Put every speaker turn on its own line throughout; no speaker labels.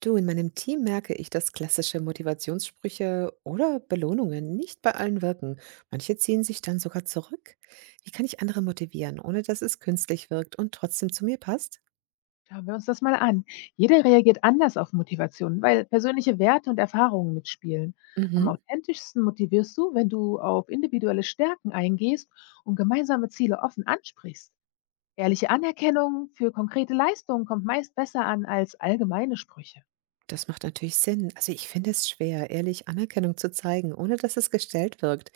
Du, in meinem Team merke ich, dass klassische Motivationssprüche oder Belohnungen nicht bei allen wirken. Manche ziehen sich dann sogar zurück. Wie kann ich andere motivieren, ohne dass es künstlich wirkt und trotzdem zu mir passt?
Schauen wir uns das mal an. Jeder reagiert anders auf Motivation, weil persönliche Werte und Erfahrungen mitspielen. Am
Mhm.
authentischsten motivierst du, wenn du auf individuelle Stärken eingehst und gemeinsame Ziele offen ansprichst. Ehrliche Anerkennung für konkrete Leistungen kommt meist besser an als allgemeine Sprüche.
Das macht natürlich Sinn. Also ich finde es schwer, ehrlich Anerkennung zu zeigen, ohne dass es gestellt wirkt.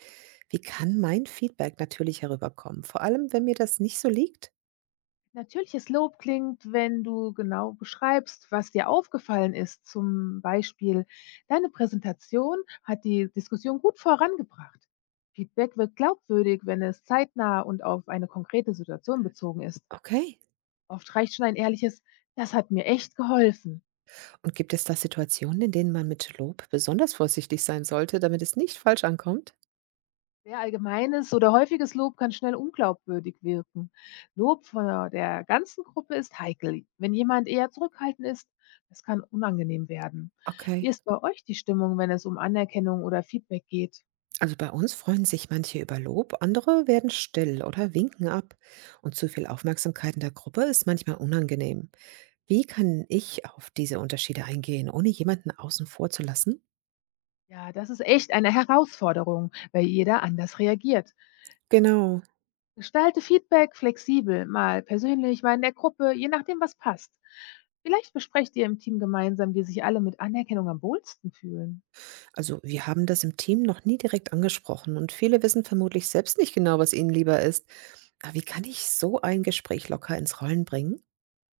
Wie kann mein Feedback natürlich herüberkommen? Vor allem, wenn mir das nicht so liegt.
Natürliches Lob klingt, wenn du genau beschreibst, was dir aufgefallen ist. Zum Beispiel, deine Präsentation hat die Diskussion gut vorangebracht. Feedback wird glaubwürdig, wenn es zeitnah und auf eine konkrete Situation bezogen ist.
Okay.
Oft reicht schon ein ehrliches, das hat mir echt geholfen.
Und gibt es da Situationen, in denen man mit Lob besonders vorsichtig sein sollte, damit es nicht falsch ankommt?
Sehr allgemeines oder häufiges Lob kann schnell unglaubwürdig wirken. Lob von der ganzen Gruppe ist heikel. Wenn jemand eher zurückhaltend ist, das kann unangenehm werden. Wie
Okay.
ist bei euch die Stimmung, wenn es um Anerkennung oder Feedback geht?
Also bei uns freuen sich manche über Lob, andere werden still oder winken ab. Und zu viel Aufmerksamkeit in der Gruppe ist manchmal unangenehm. Wie kann ich auf diese Unterschiede eingehen, ohne jemanden außen vor zu lassen?
Ja, das ist echt eine Herausforderung, weil jeder anders reagiert.
Genau.
Gestalte Feedback flexibel, mal persönlich, mal in der Gruppe, je nachdem, was passt. Vielleicht besprecht ihr im Team gemeinsam, wie sich alle mit Anerkennung am wohlsten fühlen.
Also wir haben das im Team noch nie direkt angesprochen und viele wissen vermutlich selbst nicht genau, was ihnen lieber ist. Aber wie kann ich so ein Gespräch locker ins Rollen bringen?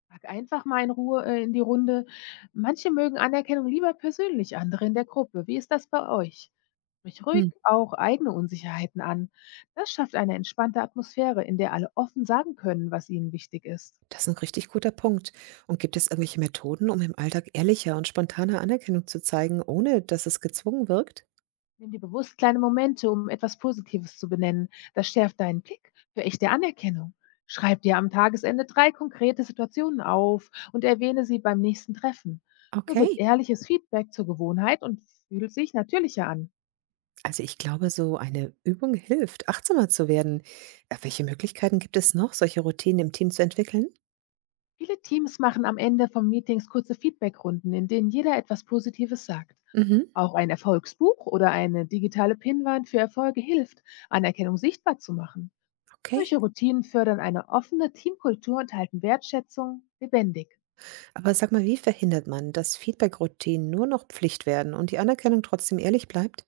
Frag einfach mal in Ruhe, in die Runde. Manche mögen Anerkennung lieber persönlich, andere in der Gruppe. Wie ist das bei euch? Sprich ruhig
Hm.
auch eigene Unsicherheiten an. Das schafft eine entspannte Atmosphäre, in der alle offen sagen können, was ihnen wichtig ist.
Das ist ein richtig guter Punkt. Und gibt es irgendwelche Methoden, um im Alltag ehrlicher und spontaner Anerkennung zu zeigen, ohne dass es gezwungen wirkt?
Nimm dir bewusst kleine Momente, um etwas Positives zu benennen. Das schärft deinen Blick für echte Anerkennung. Schreib dir am Tagesende drei konkrete Situationen auf und erwähne sie beim nächsten Treffen. So
Okay.
wird ehrliches Feedback zur Gewohnheit und fühlt sich natürlicher an.
Also ich glaube, so eine Übung hilft, achtsamer zu werden. Welche Möglichkeiten gibt es noch, solche Routinen im Team zu entwickeln?
Viele Teams machen am Ende von Meetings kurze Feedbackrunden, in denen jeder etwas Positives sagt.
Mhm,
Auch ein Erfolgsbuch oder eine digitale Pinnwand für Erfolge hilft, Anerkennung sichtbar zu machen.
okay.
Solche Routinen fördern eine offene Teamkultur und halten Wertschätzung lebendig.
Aber sag mal, wie verhindert man, dass Feedback-Routinen nur noch Pflicht werden und die Anerkennung trotzdem ehrlich bleibt?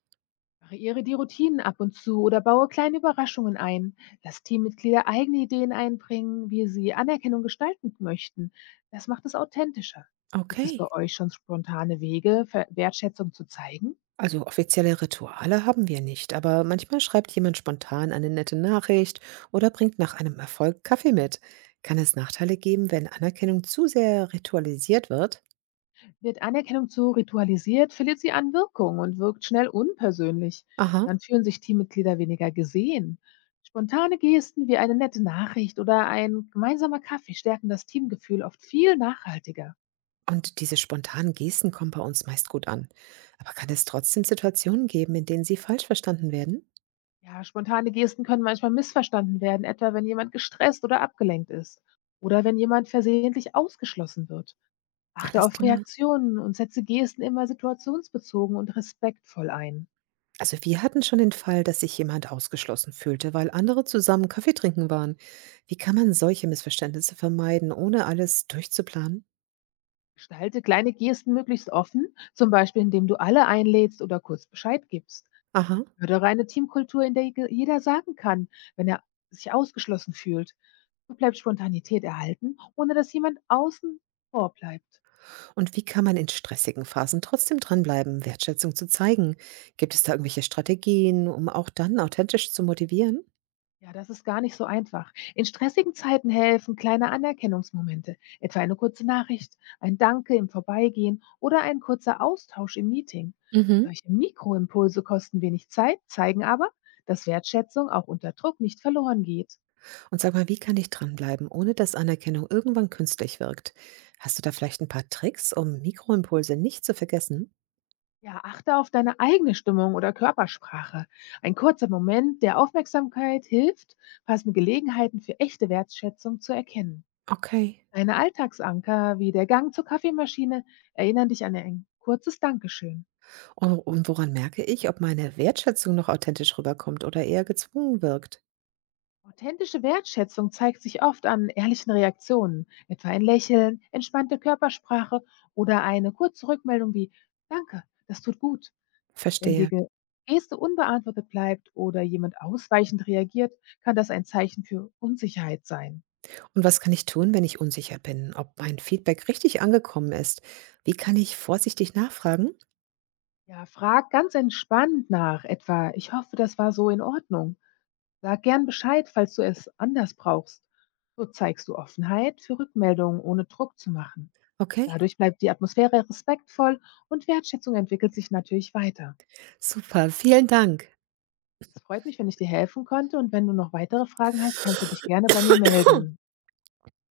Variiere die Routinen ab und zu oder baue kleine Überraschungen ein. Lass Teammitglieder eigene Ideen einbringen, wie sie Anerkennung gestalten möchten. Das macht es authentischer. Gibt es
Okay.
bei euch schon spontane Wege, Wertschätzung zu zeigen?
Also offizielle Rituale haben wir nicht, aber manchmal schreibt jemand spontan eine nette Nachricht oder bringt nach einem Erfolg Kaffee mit. Kann es Nachteile geben, wenn Anerkennung zu sehr ritualisiert wird?
Wird Anerkennung zu ritualisiert, verliert sie an Wirkung und wirkt schnell unpersönlich.
Aha.
Dann fühlen sich Teammitglieder weniger gesehen. Spontane Gesten wie eine nette Nachricht oder ein gemeinsamer Kaffee stärken das Teamgefühl oft viel nachhaltiger.
Und diese spontanen Gesten kommen bei uns meist gut an. Aber kann es trotzdem Situationen geben, in denen sie falsch verstanden werden?
Ja, spontane Gesten können manchmal missverstanden werden, etwa wenn jemand gestresst oder abgelenkt ist oder wenn jemand versehentlich ausgeschlossen wird. Achte
Alles
auf
klar.
Reaktionen und setze Gesten immer situationsbezogen und respektvoll ein.
Also wir hatten schon den Fall, dass sich jemand ausgeschlossen fühlte, weil andere zusammen Kaffee trinken waren. Wie kann man solche Missverständnisse vermeiden, ohne alles durchzuplanen?
Gestalte kleine Gesten möglichst offen, zum Beispiel indem du alle einlädst oder kurz Bescheid gibst.
Aha.
Fördere eine Teamkultur, in der jeder sagen kann, wenn er sich ausgeschlossen fühlt. So bleibt Spontanität erhalten, ohne dass jemand außen vor bleibt.
Und wie kann man in stressigen Phasen trotzdem dranbleiben, Wertschätzung zu zeigen? Gibt es da irgendwelche Strategien, um auch dann authentisch zu motivieren?
Ja, das ist gar nicht so einfach. In stressigen Zeiten helfen kleine Anerkennungsmomente, etwa eine kurze Nachricht, ein Danke im Vorbeigehen oder ein kurzer Austausch im Meeting.
Mhm.
Solche Mikroimpulse kosten wenig Zeit, zeigen aber, dass Wertschätzung auch unter Druck nicht verloren geht.
Und sag mal, wie kann ich dranbleiben, ohne dass Anerkennung irgendwann künstlich wirkt? Hast du da vielleicht ein paar Tricks, um Mikroimpulse nicht zu vergessen?
Ja, achte auf deine eigene Stimmung oder Körpersprache. Ein kurzer Moment der Aufmerksamkeit hilft, passende Gelegenheiten für echte Wertschätzung zu erkennen.
Okay.
Kleine Alltagsanker wie der Gang zur Kaffeemaschine erinnern dich an ein kurzes Dankeschön.
Und woran merke ich, ob meine Wertschätzung noch authentisch rüberkommt oder eher gezwungen wirkt?
Authentische Wertschätzung zeigt sich oft an ehrlichen Reaktionen, etwa ein Lächeln, entspannte Körpersprache oder eine kurze Rückmeldung wie Danke, das tut gut. Wenn die
Verstehe.
Geste unbeantwortet bleibt oder jemand ausweichend reagiert, kann das ein Zeichen für Unsicherheit sein.
Und was kann ich tun, wenn ich unsicher bin, ob mein Feedback richtig angekommen ist? Wie kann ich vorsichtig nachfragen?
Ja, frag ganz entspannt nach, etwa Ich hoffe, das war so in Ordnung. Sag gern Bescheid, falls du es anders brauchst. So zeigst du Offenheit für Rückmeldungen, ohne Druck zu machen.
Okay.
Dadurch bleibt die Atmosphäre respektvoll und Wertschätzung entwickelt sich natürlich weiter.
Super, vielen Dank.
Es freut mich, wenn ich dir helfen konnte und wenn du noch weitere Fragen hast, kannst du dich gerne bei mir melden.